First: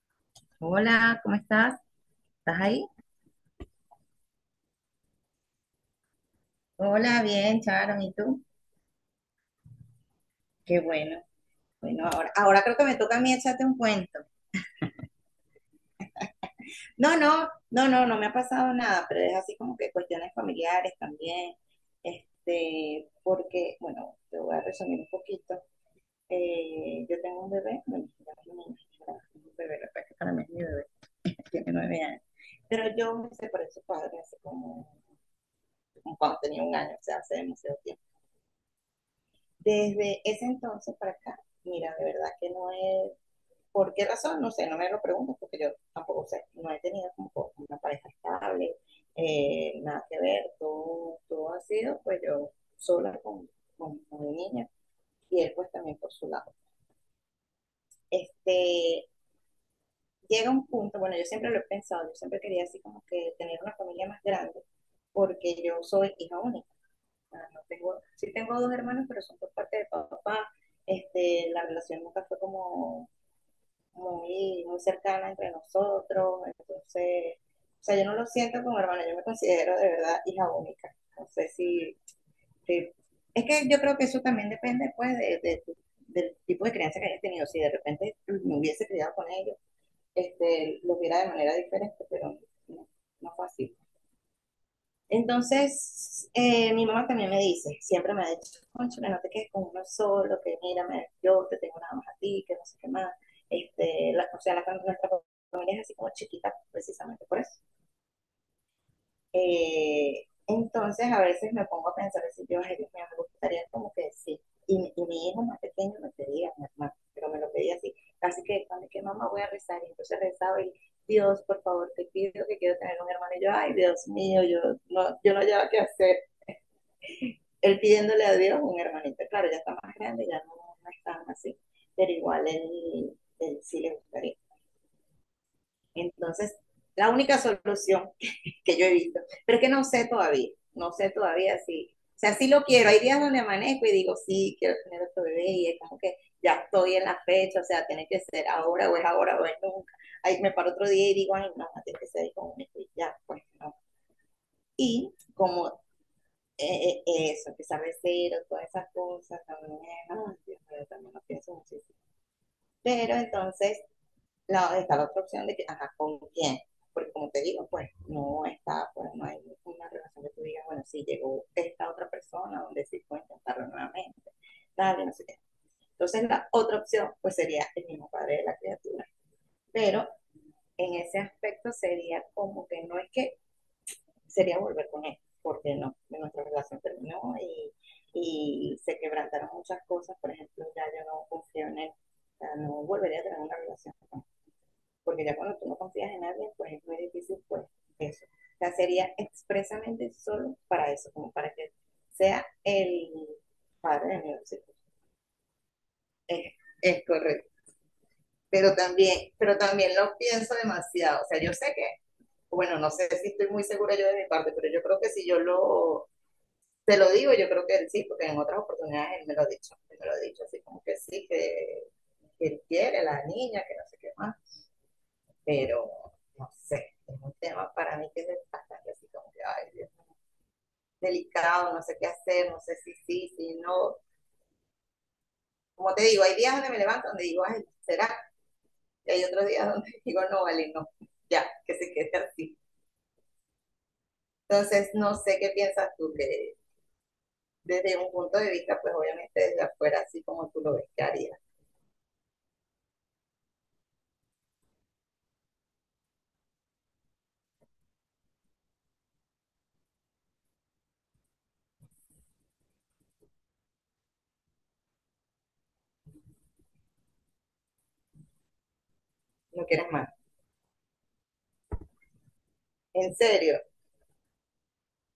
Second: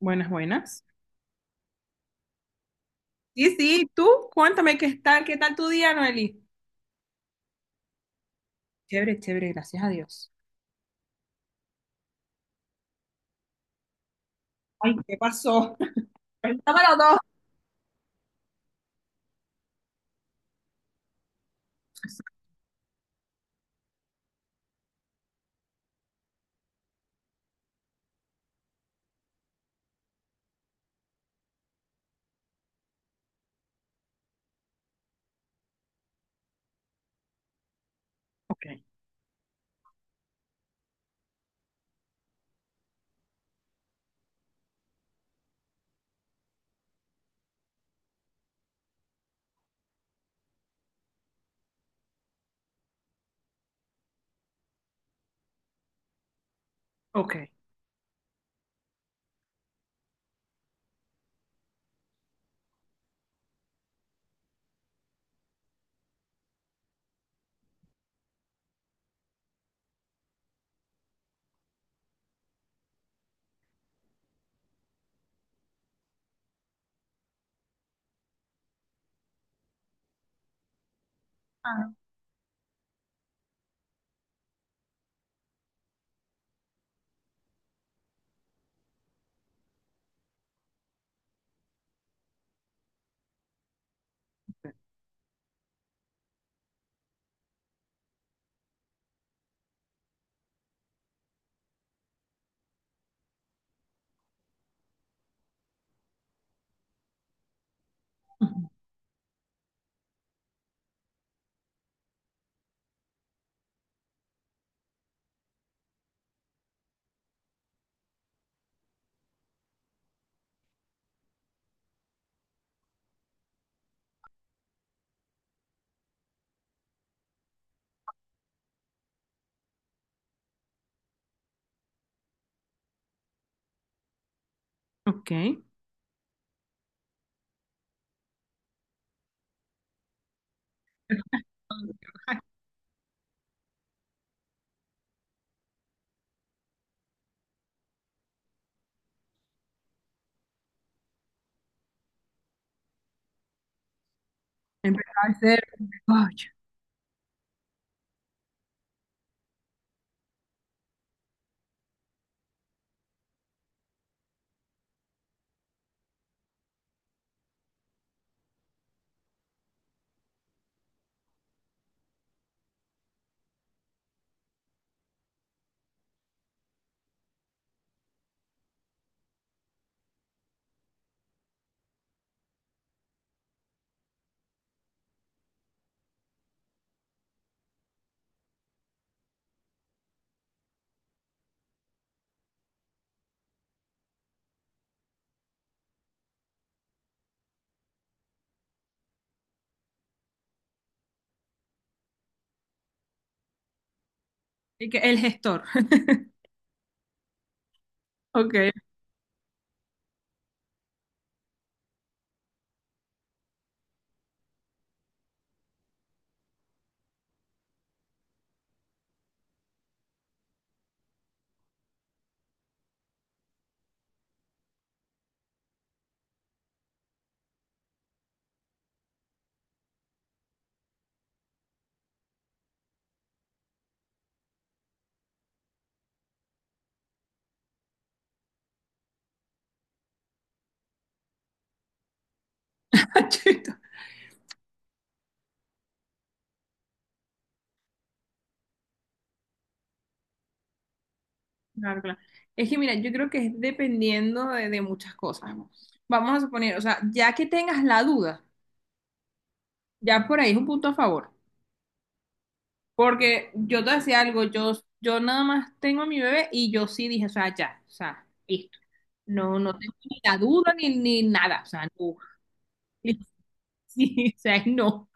Buenas, buenas. Hola, ¿cómo estás? ¿Estás ahí? Sí, sí, tú, cuéntame qué tal tu día, Noeli. Hola, bien, Charon, ¿y tú? Chévere, chévere, gracias a Dios. Qué bueno. Bueno, ahora creo que me toca a mí echarte un cuento. Ay, ¿qué pasó? Cuenta para No, dos. no, no, no, no me ha pasado nada, pero es así como que cuestiones familiares también, este, porque, bueno, te voy a resumir un poquito. Yo tengo un bebé, bueno, ya no es un niño, ya no es un bebé, la verdad que para mí es mi bebé, tiene 9 años, pero yo me separé de su padre hace como, cuando tenía un año, o sea, hace demasiado tiempo. Ok, Desde ese entonces para acá, mira, de verdad que no es, ¿por qué razón? No sé, no me lo pregunto porque yo tampoco sé, no he tenido como una pareja estable, nada que ver, todo ha sido pues yo sola con mi niña y él pues también por su lado. ok. Este, llega un punto, bueno, yo siempre lo he pensado, yo siempre quería así como que tener una familia más grande, porque yo soy hija única. Ah, no tengo, sí tengo dos hermanos, pero son por parte de papá. Este, la relación nunca fue como muy, muy cercana entre nosotros. Entonces, o sea, yo no lo siento como hermana, yo me considero de verdad hija única. No sé Ah, si, si- es que yo creo que eso también depende pues del tipo de crianza que hayas tenido. Si de repente me hubiese criado con ellos, este, lo viera de manera diferente, pero no, no fue así. Entonces, mi mamá también me dice, siempre me ha dicho, cónchale, no te quedes con uno solo, que mírame, yo te tengo nada más a ti, que no sé qué más. Este, o sea, nuestra familia es así como chiquita, precisamente por eso. ujú. Entonces, a veces me pongo a pensar, si yo, ay, Dios mío, me gustaría como que sí. Y mi hijo más pequeño me pedía, mi hermano, pero me lo pedía así. Así que, ¿cuando es que mamá voy a rezar? Y entonces rezaba y, Dios, por favor, te pido que quiero tener un hermano. Y yo, ay, Dios mío, yo no llevo qué hacer él pidiéndole a Dios un hermanito. Claro, ya está más grande, ya no es así, pero igual él, sí le gustaría. Ok. Entonces, la única solución que yo he visto, pero es que no sé todavía si, o sea, sí lo quiero. Hay días donde amanezco y digo, sí, quiero tener otro bebé y es como que ya estoy en la fecha, o sea, tiene que ser ahora o es nunca. Ahí me paro otro día y digo, ay, no, tiene que ser con un ya, pues no. Y Empezar a ser. como Ay, eso, que sea mesero, todas esas cosas, también, ay, Dios mío, también lo pienso muchísimo. Pero entonces, está la otra opción de que, ajá, ¿con quién? Porque como te digo, pues no está, pues no hay una relación que tú digas, bueno, sí, llegó esta otra persona donde sí puedo intentarlo nuevamente, tal, y no sé qué. Entonces, la otra opción, pues sería el mismo padre de la criatura. Pero en ese aspecto sería como que no es que sería volver con él, porque no, nuestra relación terminó y se quebrantaron muchas cosas. Por ejemplo, ya yo no confío en él, o sea, no volvería a tener una relación con él, porque ya cuando tú no confías en alguien, pues es muy difícil, pues eso. O sea, sería expresamente solo para eso, como para que sea el padre de mi hijos. y que el gestor. Es, es correcto. Ok. Pero también lo pienso demasiado. O sea, yo sé que, bueno, no sé si estoy muy segura yo de mi parte, pero yo creo que si yo lo te lo digo, yo creo que él sí, porque en otras oportunidades él me lo ha dicho, él me lo ha dicho así como que sí, que él quiere a la niña, que no sé qué más, pero no sé, es un tema para mí que es bastante así como que, ay, Dios, delicado, no sé qué hacer, no sé si sí, si no. Como te digo, hay días donde me levanto donde digo, ay, será, y hay otros días donde digo, no, vale, no, ya, que se quede así. Chito. Entonces, no sé qué piensas tú, que desde un punto de vista, pues obviamente desde afuera, así como tú lo ves, ¿qué harías? Claro, claro. Es que mira, yo creo que es dependiendo de muchas cosas. Vamos a suponer, o sea, ya que tengas la duda, ya por ahí es un punto a favor. Porque yo te decía algo, yo nada más tengo a mi bebé y yo sí dije, o sea, ya, o sea, listo. No, No no quieres tengo más. ni la duda ni nada, o sea, no. En serio, Sí, o sea, no.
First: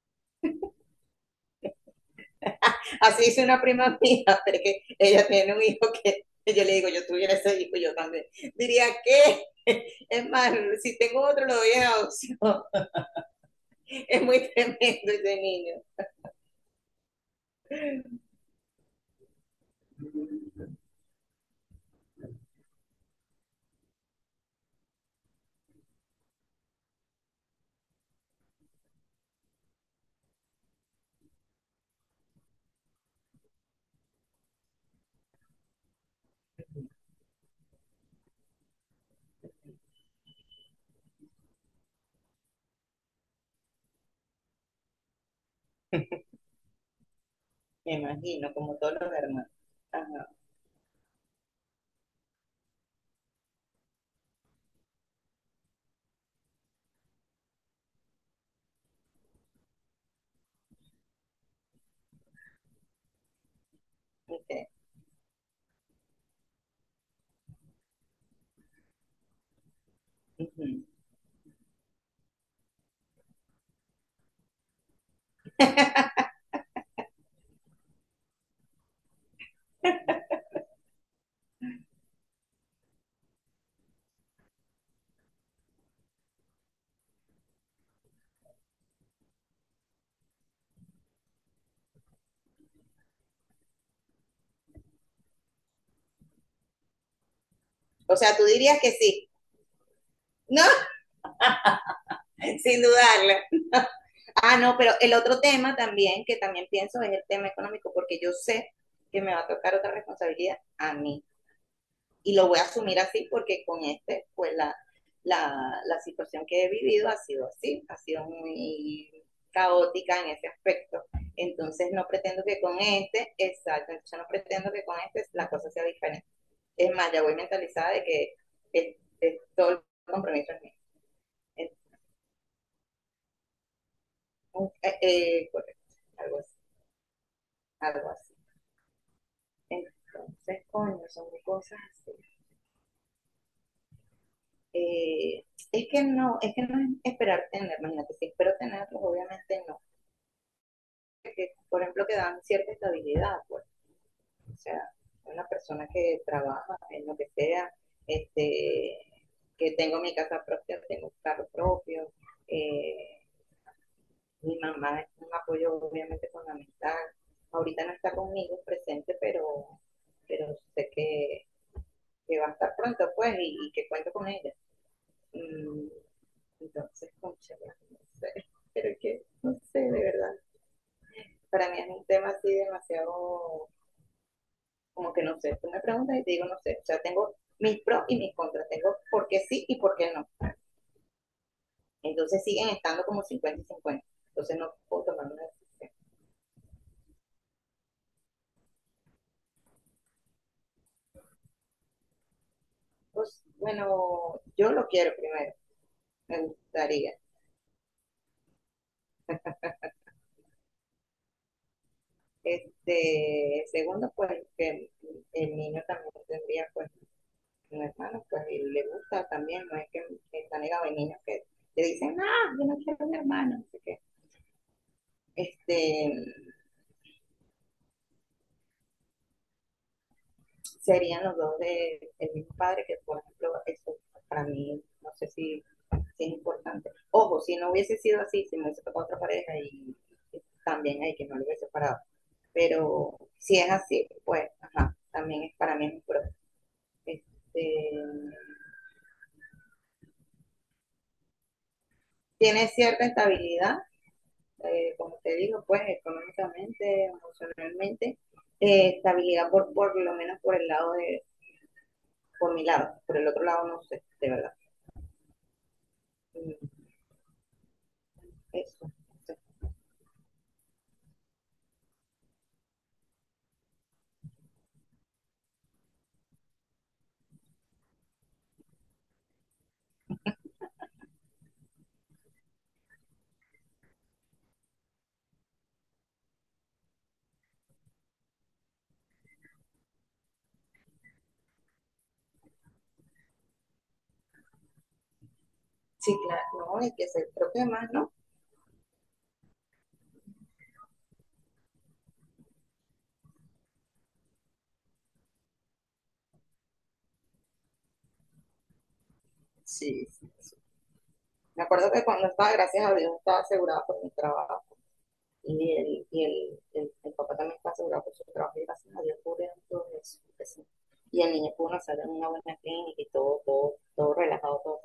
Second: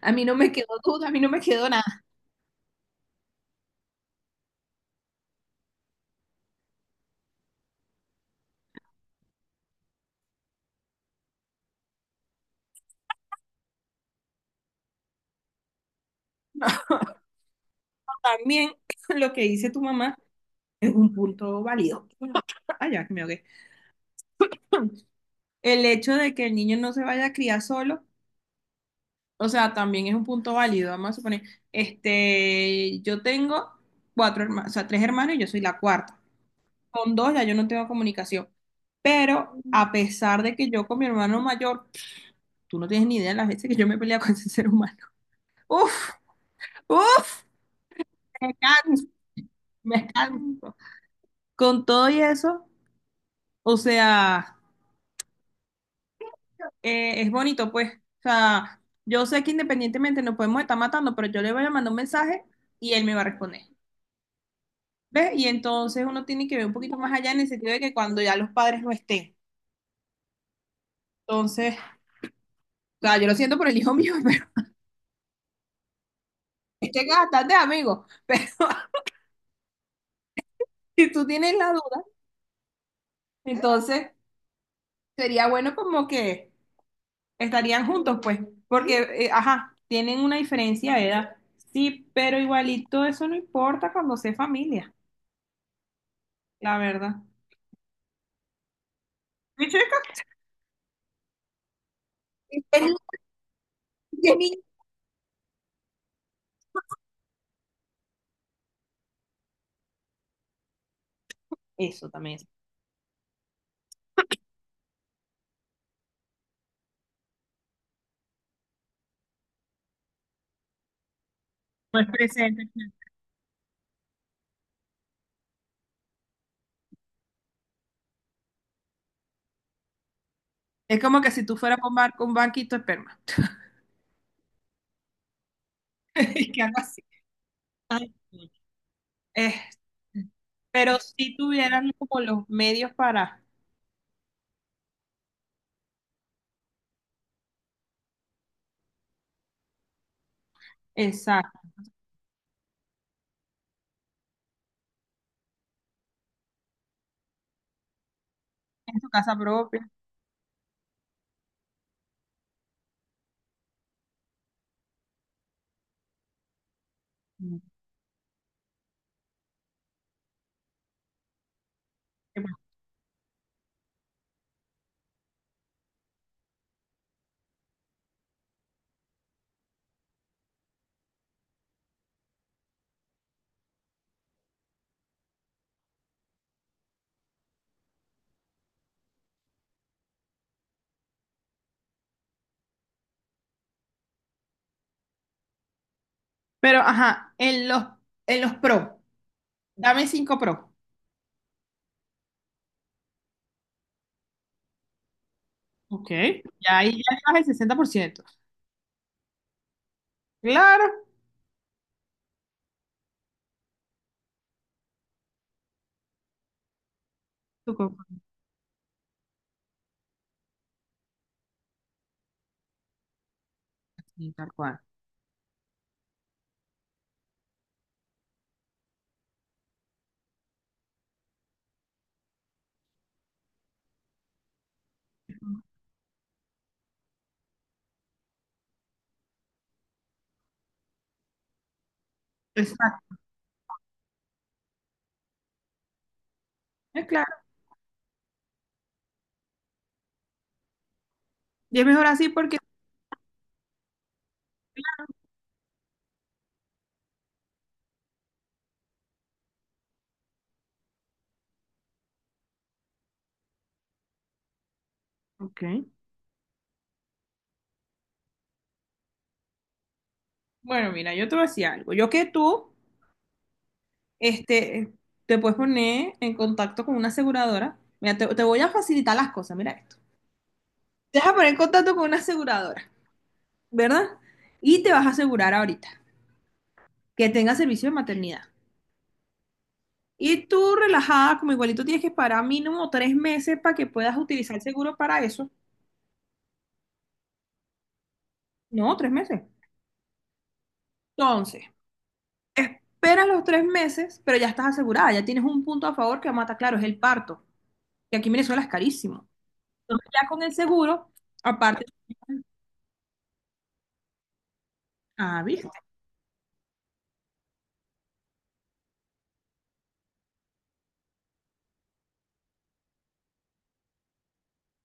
A mí no me quedó duda, a mí no me quedó nada. así hizo una prima mía, porque ella tiene un hijo que yo le digo, yo tuviera ese hijo, yo también. Diría que, es más, si tengo otro, lo doy en adopción. Es muy tremendo ese niño. También lo que dice tu mamá es un punto válido. Ay, ya, que me ahogué. El hecho de que el niño no se vaya a criar solo, o sea, también es un punto válido. Vamos a suponer, este, yo tengo cuatro hermanos, o sea, tres hermanos y yo soy la cuarta. Con dos ya yo no tengo comunicación. Pero a pesar de que yo con mi hermano mayor, tú no tienes ni idea de las veces que yo me he peleado con ese ser humano. Uf, uf, Me me imagino, como todos canso, los hermanos. me Ajá, canso. Con todo y eso, o sea, es bonito, pues. O sea, yo sé que independientemente nos podemos estar matando, pero yo le voy a mandar un mensaje y él me va a responder. okay. ¿Ves? Y entonces uno tiene que ver un poquito más allá en el sentido de que cuando ya los padres no estén. Ujú. Entonces, o sea, yo lo siento por el hijo mío, pero este es bastante amigo. Pero si tú tienes la duda, entonces sería bueno como que estarían juntos, pues, porque, ajá, tienen una diferencia de edad. Sí, pero igualito eso no importa cuando sea familia, la verdad. O sea, tú dirías que sí. Mi chica, No, sin el- dudarlo. el Ah, niño- no, pero el otro tema también, que también pienso, es el tema económico, porque yo sé que me va a tocar otra responsabilidad a mí. eso Y también es. lo voy a asumir así porque con este, pues la situación que he vivido ha sido así, ha sido muy caótica en ese aspecto. Entonces No no es pretendo que presente. con este, exacto, yo no pretendo que con este la cosa sea diferente. Es más, ya voy mentalizada de que es todo el compromiso es mío. Es como que si tú Es fueras con bar con banquito de esperma. Correcto, algo Y así, que algo así. algo Ay, así. sí. Eh, Entonces, pero coño, son si cosas tuvieran así. como los medios para, Eh, es que no es esperar tener, imagínate, si espero tenerlos, obviamente no que, exacto, por ejemplo, que dan cierta estabilidad, pues, o sea, una persona que trabaja en lo que sea, este, en su casa que propia. tengo mi casa propia, tengo un carro propio, eh, mi mamá es un apoyo obviamente fundamental, Mm. ahorita no está conmigo presente, pero sé que va a estar pronto, pues, y que cuento con ella. Mm, Entonces, concha, no sé, pero que, no sé, de verdad, para mí es un tema así demasiado como que no sé, tú me preguntas y te digo no sé, o sea, tengo mis pros y mis contras, tengo por qué sí y por qué no. Entonces siguen estando como 50 y 50 entonces no puedo tomar una decisión. Pero, ajá, en los pro, dame 5 pro. Pues bueno, yo lo quiero primero, Ok. me Ya ahí gustaría. ya estás el 60%. Claro, Este, segundo, pues que el niño también tendría pues tu un compu- hermano, pues y le gusta también, no es que está negado, hay niños que le dicen, ah, yo no quiero un hermano, así que, sí, tal cual. este, serían los dos del de mismo padre, que por ejemplo, eso para mí, no sé si es importante. Ojo, si no hubiese sido así, si me hubiese tocado otra pareja y también hay que no lo hubiese separado. Exacto, Pero si es así, pues, ajá, también es para mí un pro. es claro. Este, Y es mejor así porque, tiene cierta estabilidad, como te digo, pues económicamente, emocionalmente, estabilidad por lo menos por el lado de, por mi lado, por el otro lado no sé, de verdad. ok, Mm, eso. bueno, mira, yo te voy a decir algo. Yo que tú, este, te puedes poner en contacto con una aseguradora. Mira, te voy a facilitar las cosas, mira esto. Te vas a poner en contacto con una aseguradora, ¿verdad? Y te vas a asegurar ahorita que tenga servicio de maternidad. Y tú relajada, como igualito tienes que esperar mínimo 3 meses para que puedas utilizar el seguro para eso. Sí, claro, no, y que se, creo que más, ¿no? No, 3 meses. Entonces, esperas los 3 meses, pero ya estás asegurada, ya tienes un punto a favor que mata, claro, es el parto, que aquí en Venezuela es carísimo. Sí, Entonces, ya sí, con el sí. seguro, Me aparte, acuerdo que cuando estaba, gracias a Dios, estaba asegurada por mi trabajo. ah, ¿viste? Y el papá también está asegurado por su trabajo. Y gracias a Dios cubrieron todo eso, que sí. Y el niño pudo nacer en una buena clínica y todo, todo, todo relajado, todo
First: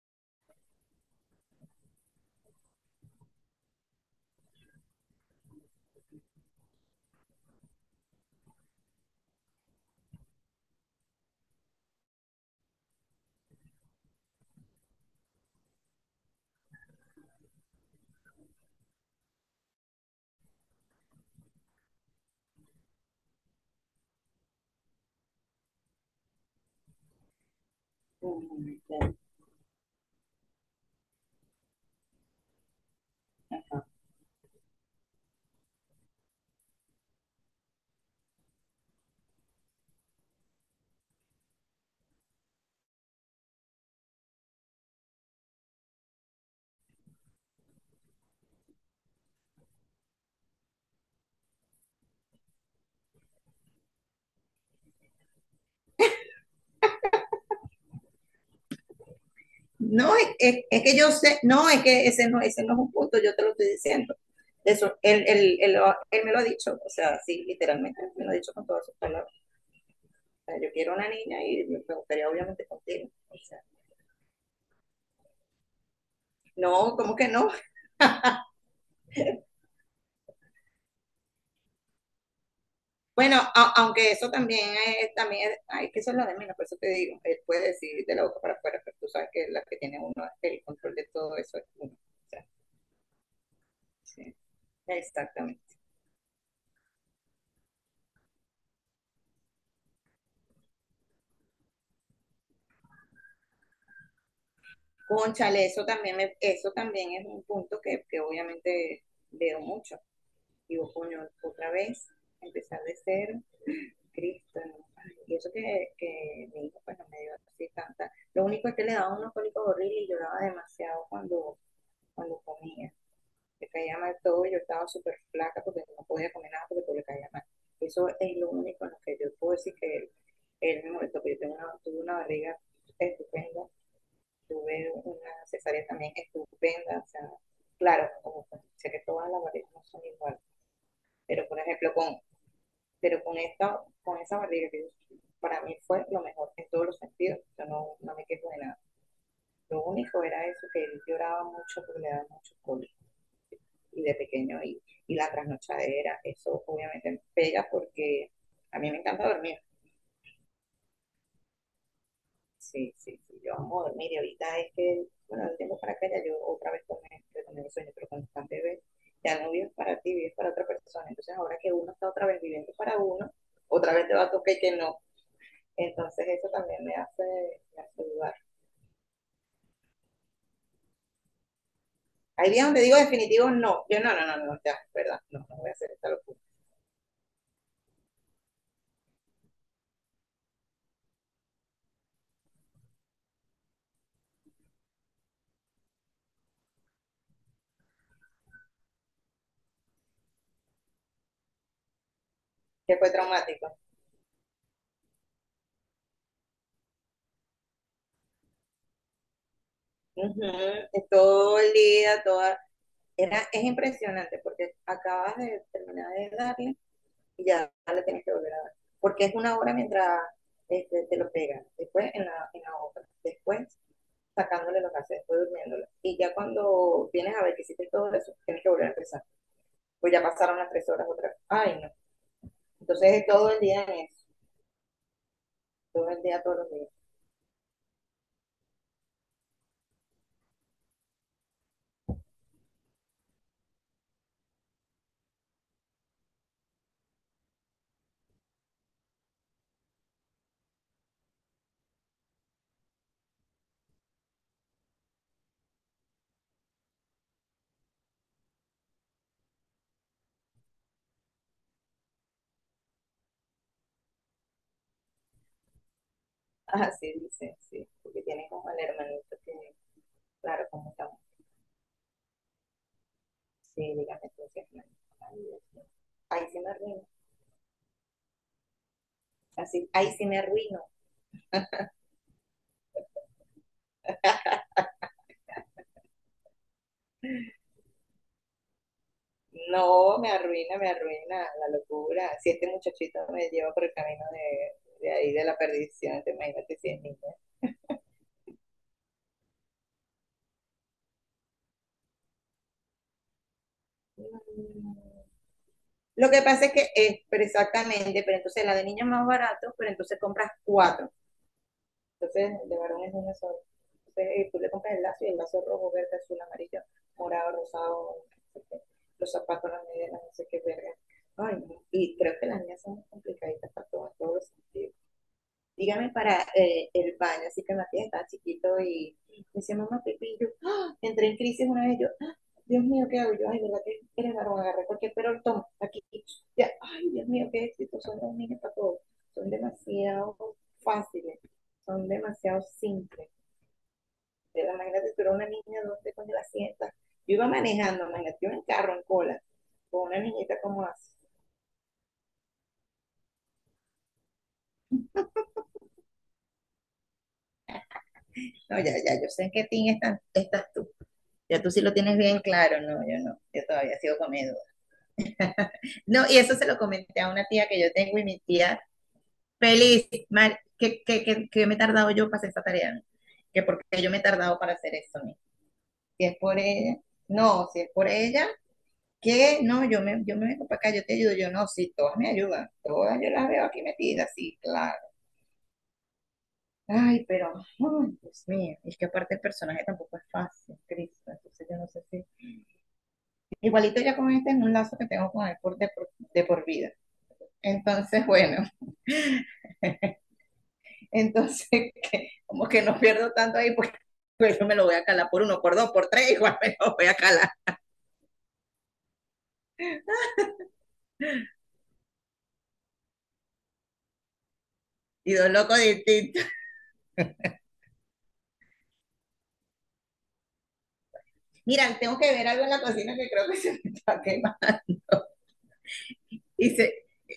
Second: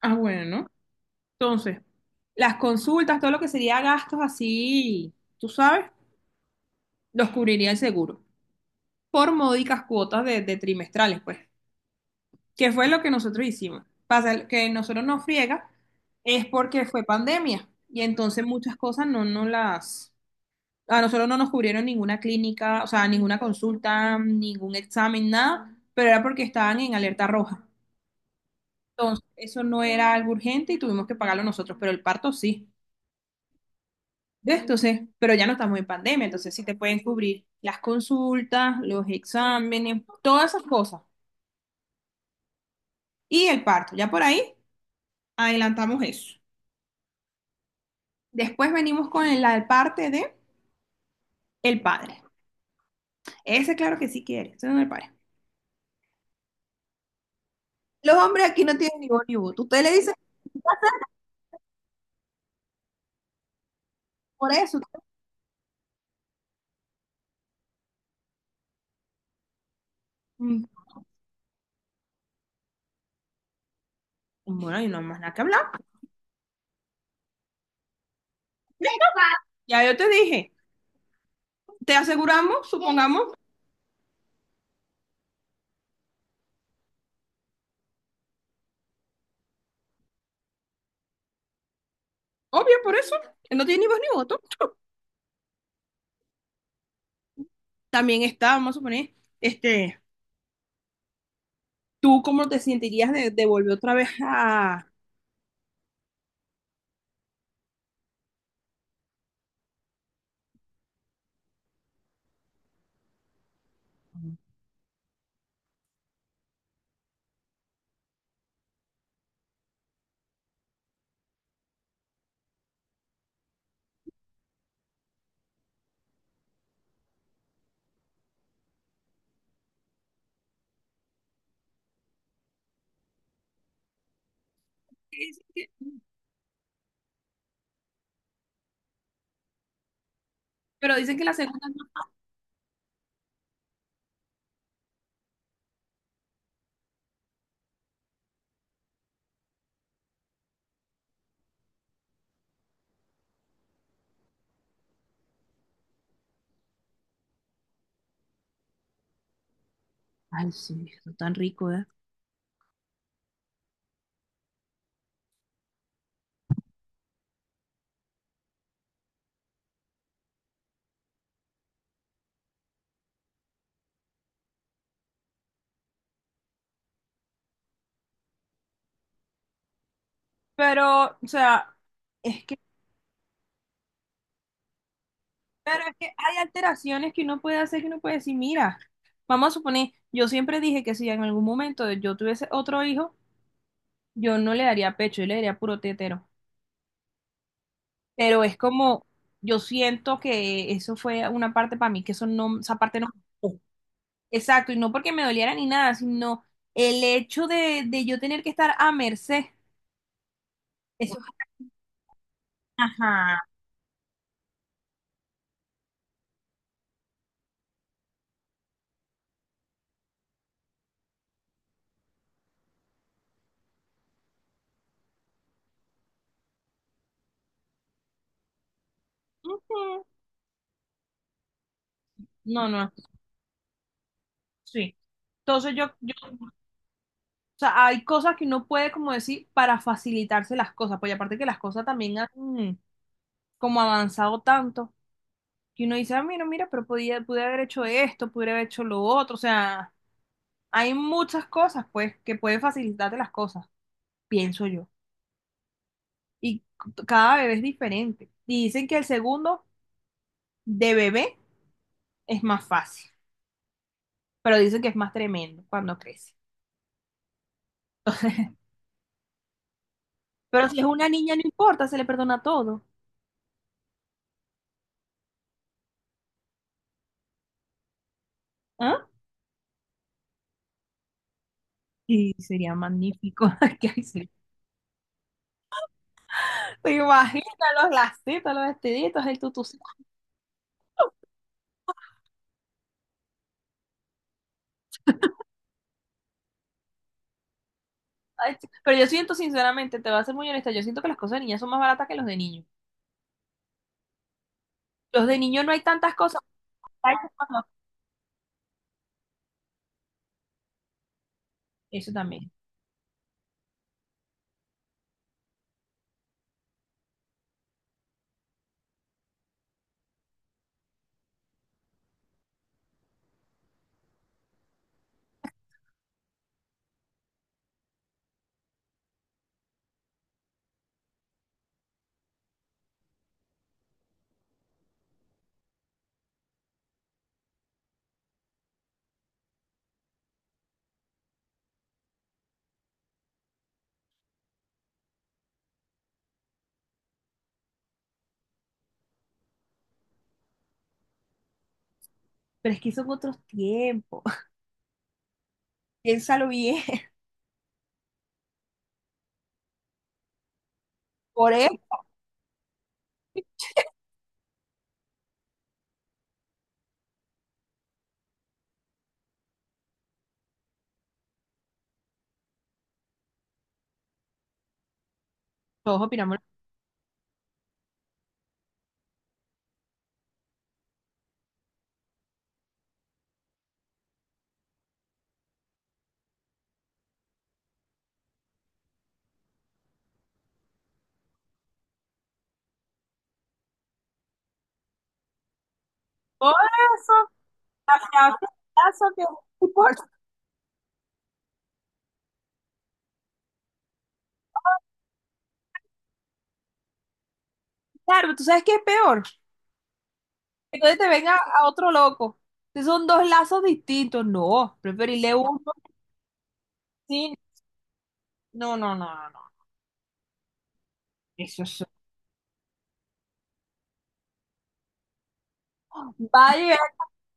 Ah, bueno. Entonces, las consultas, todo lo que sería gastos así, tú sabes, los cubriría el seguro. Por módicas cuotas de, trimestrales, pues. ¿Qué fue lo que nosotros hicimos? Pasa que nosotros nos friega es porque fue pandemia y entonces muchas cosas no nos las... A nosotros no nos cubrieron ninguna clínica, o sea, ninguna consulta, ningún examen, nada, pero era porque estaban en alerta roja. tranquilo. Claro. Entonces, eso no era algo urgente y tuvimos que pagarlo nosotros, pero el parto sí. ¿Ves? Entonces, pero ya no estamos en pandemia, entonces sí te pueden cubrir las consultas, los exámenes, todas esas cosas. Y el parto, ya por ahí adelantamos eso. Después venimos con la parte de el padre. Ese claro que sí quiere, ese no es el padre. Los hombres aquí no tienen ni voz ni voto. Usted le dice No, es que yo sé, no, es que ese no es un punto, yo te lo estoy diciendo. por eso. Eso, él me lo ha dicho, o sea, sí, literalmente, me lo ha dicho con todas sus palabras. Mm. Yo quiero una niña y me gustaría obviamente contigo. O sea, Bueno, y no hay más nada que hablar. no, ¿cómo que no? Ya yo te dije, te aseguramos, supongamos, Bueno, aunque eso también es, ay, que eso es lo de menos, por eso te digo, él puede decir de la boca para afuera, pero tú sabes que la que tiene uno, el control de todo eso es uno. O sea, obvio por eso, que no tiene ni voz ni sí, voto. exactamente. También está, vamos a suponer, este, ¿tú cómo te sentirías de, volver otra vez a... Cónchale, eso también, eso también es un punto que obviamente veo mucho. Digo, coño, otra vez, empezar de cero, Cristo. ¿No? Ay, y eso que mi hijo pues no me dio así tanta. Lo único es que le daba unos cólicos horribles y lloraba demasiado cuando comía. Le caía mal todo y yo estaba súper flaca porque no podía comer nada porque todo le caía mal. Eso es lo único en lo que yo puedo decir que él me molestó, porque yo tengo tuve una barriga estupenda, tuve una cesárea también estupenda. O sea, claro, como sé que todas las barrigas no son iguales, Pero dicen que la pero por segunda... ejemplo, pero con esta, con esa barriga que yo sentí, para mí fue lo mejor en todos los sentidos. Yo no me quejo de nada. Lo único era eso, que él lloraba mucho porque le daba mucho cólico y de pequeño y la trasnochadera. Eso obviamente me pega porque a mí me encanta dormir. Ay, sí, no tan rico, ¿eh? Sí, sí, sí, yo amo dormir. Y ahorita es que, bueno, el tiempo para acá ya yo otra vez retomé el sueño, pero cuando estás bebé, ya no vives para ti, vives para otra persona. Entonces ahora que uno está otra vez viviendo para uno, otra vez te va a tocar que no. Entonces eso también me hace dudar. Pero, o sea, es Hay que días donde digo definitivos no. Yo no, ya, es verdad, no voy a pero hacer es esta que hay locura. alteraciones que uno puede hacer que uno puede decir, mira, vamos a suponer, yo siempre dije que si en algún momento yo tuviese otro hijo, yo no le daría pecho, yo le daría puro tetero. Pero es como, yo siento que eso fue una parte para mí, que eso no, esa Que parte no fue me gustó. traumático. Exacto, y no porque me doliera ni nada, sino el hecho de yo tener que estar a merced. Ujú, es Eso, todo el día, toda... ajá. es impresionante porque acabas de terminar de darle y ya le tienes que volver a dar. Porque es una hora mientras te lo pegan, después en la otra, después sacándole los gases, después durmiéndolo. Y ya cuando vienes a ver que hiciste todo eso, tienes que volver a empezar. Pues ya pasaron las tres horas otra vez. Ay, no. No, no, Entonces es todo el día en eso, sí. Entonces yo, todo yo el día, todos los días. o sea, hay cosas que uno puede, como decir, para facilitarse las cosas, pues y aparte que las cosas también han como avanzado tanto, que uno dice, ah, mira, mira, pero podía, pude haber hecho esto, pude haber hecho lo otro, o sea, hay muchas cosas, pues, que pueden facilitarte las cosas, pienso yo. Y cada bebé es diferente. Y dicen que el segundo de bebé es más fácil, pero dicen que es más tremendo cuando crece. Así dice, sí, porque tienen como el hermanito que, claro, Pero si es como una estamos. niña, no importa, se le perdona todo. Sí, dígame tú, sí, hermano. Ay, Dios mío. Ahí sí me arruino. ¿Ah? Así, ahí sí me arruino. Sí, sería magnífico. Que así te imaginas los lacitos, los vestiditos, el tutucito. No, me arruina la locura. Si este muchachito me lleva por el camino de ahí, de la perdición, te imagínate si es niña. Ay, sí. Pero yo siento, sinceramente, te voy a ser muy honesta, yo siento que las cosas de niñas son más baratas que los de niños. Mm. Los de niños no hay tantas Lo cosas. que pasa es que Ay, es, pero cuando... exactamente, pero entonces la de niño es más barato, pero entonces compras cuatro. eso también. Entonces, de varón es una sola. Entonces, tú le compras el lazo, y el lazo rojo, verde, azul, amarillo, morado, rosado, no sé qué, los zapatos, las medias, no sé qué verga. Ay, no. Y creo que las niñas son complicadas para todo, en todos los sentidos. Dígame para el baño. Así que Matías estaba chiquito y me decía, mamá, Pepe, y yo ¡ah! Entré en crisis una vez. Yo, ¡ah! Dios mío, ¿qué hago? Yo, ay, ¿verdad que eres varón? Agarré cualquier, pero toma, aquí, ya, ay, Dios mío, qué éxito son los niños para todo. Son demasiado fáciles, son demasiado simples. Pero imagínate, tú eres una niña, ¿dónde cuando la sientas? Yo iba manejando, imagínate, yo en carro, en cola, con una niñita como así. Pero es que son otros tiempos. Piénsalo bien. No, ya, ya, yo sé en qué team están- estás tú. Por Ya tú eso, sí lo tienes bien claro. No, yo no, yo todavía sigo comiendo. No, y eso se lo comenté a una tía que yo tengo, y mi tía, feliz, mal, que me he tardado yo para hacer esa tarea, ¿no? Que porque yo me he tardado para hacer eso, ¿no? todos Si es opinamos. por ella, no, si es por ella, que no, yo me vengo para acá, yo te ayudo, yo no, sí, todas me ayudan, todas yo las veo aquí metidas, sí, claro. Ay, pero, ay, Dios mío, es que aparte el personaje tampoco es fácil, Cristo, entonces yo no sé si. Igualito ya con este es un lazo que tengo con el por de Por por vida. eso, Entonces, hacia otro bueno, caso y por- entonces que- como que no pierdo tanto ahí, porque pues, yo me lo voy a calar por uno, por dos, por tres, igual me lo voy a calar. claro, ¿tú sabes qué es peor? Entonces te venga a otro loco. Entonces son dos lazos distintos. No, Y preferirle dos uno locos distintos. sin. No, no, no, no, no. Eso es. Mira, tengo que ver algo en la cocina que creo que se me está quemando. Y, Vaya. se-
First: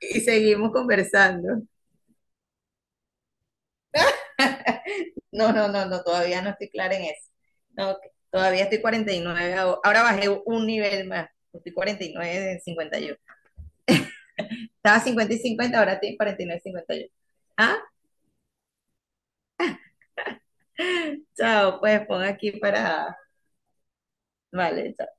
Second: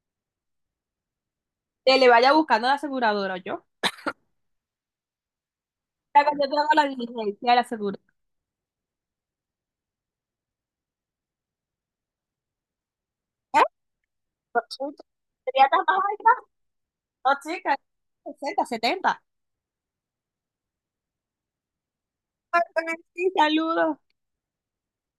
y seguimos conversando. Que le vaya buscando a la aseguradora, yo. No, no, no, no, Ya que todavía yo no te estoy hago la clara en eso. diligencia de la No, aseguradora. todavía estoy 49, ahora bajé un nivel más. Estoy 49 de 51. ¿Eh? Por Estaba supuesto. 50 y ¿Sería 50, tan más ahora tiene alta? 49 y 51. No, chica, Ah, 60, 70. chao, pues pon aquí para... Sí, saludos. Vale, chao.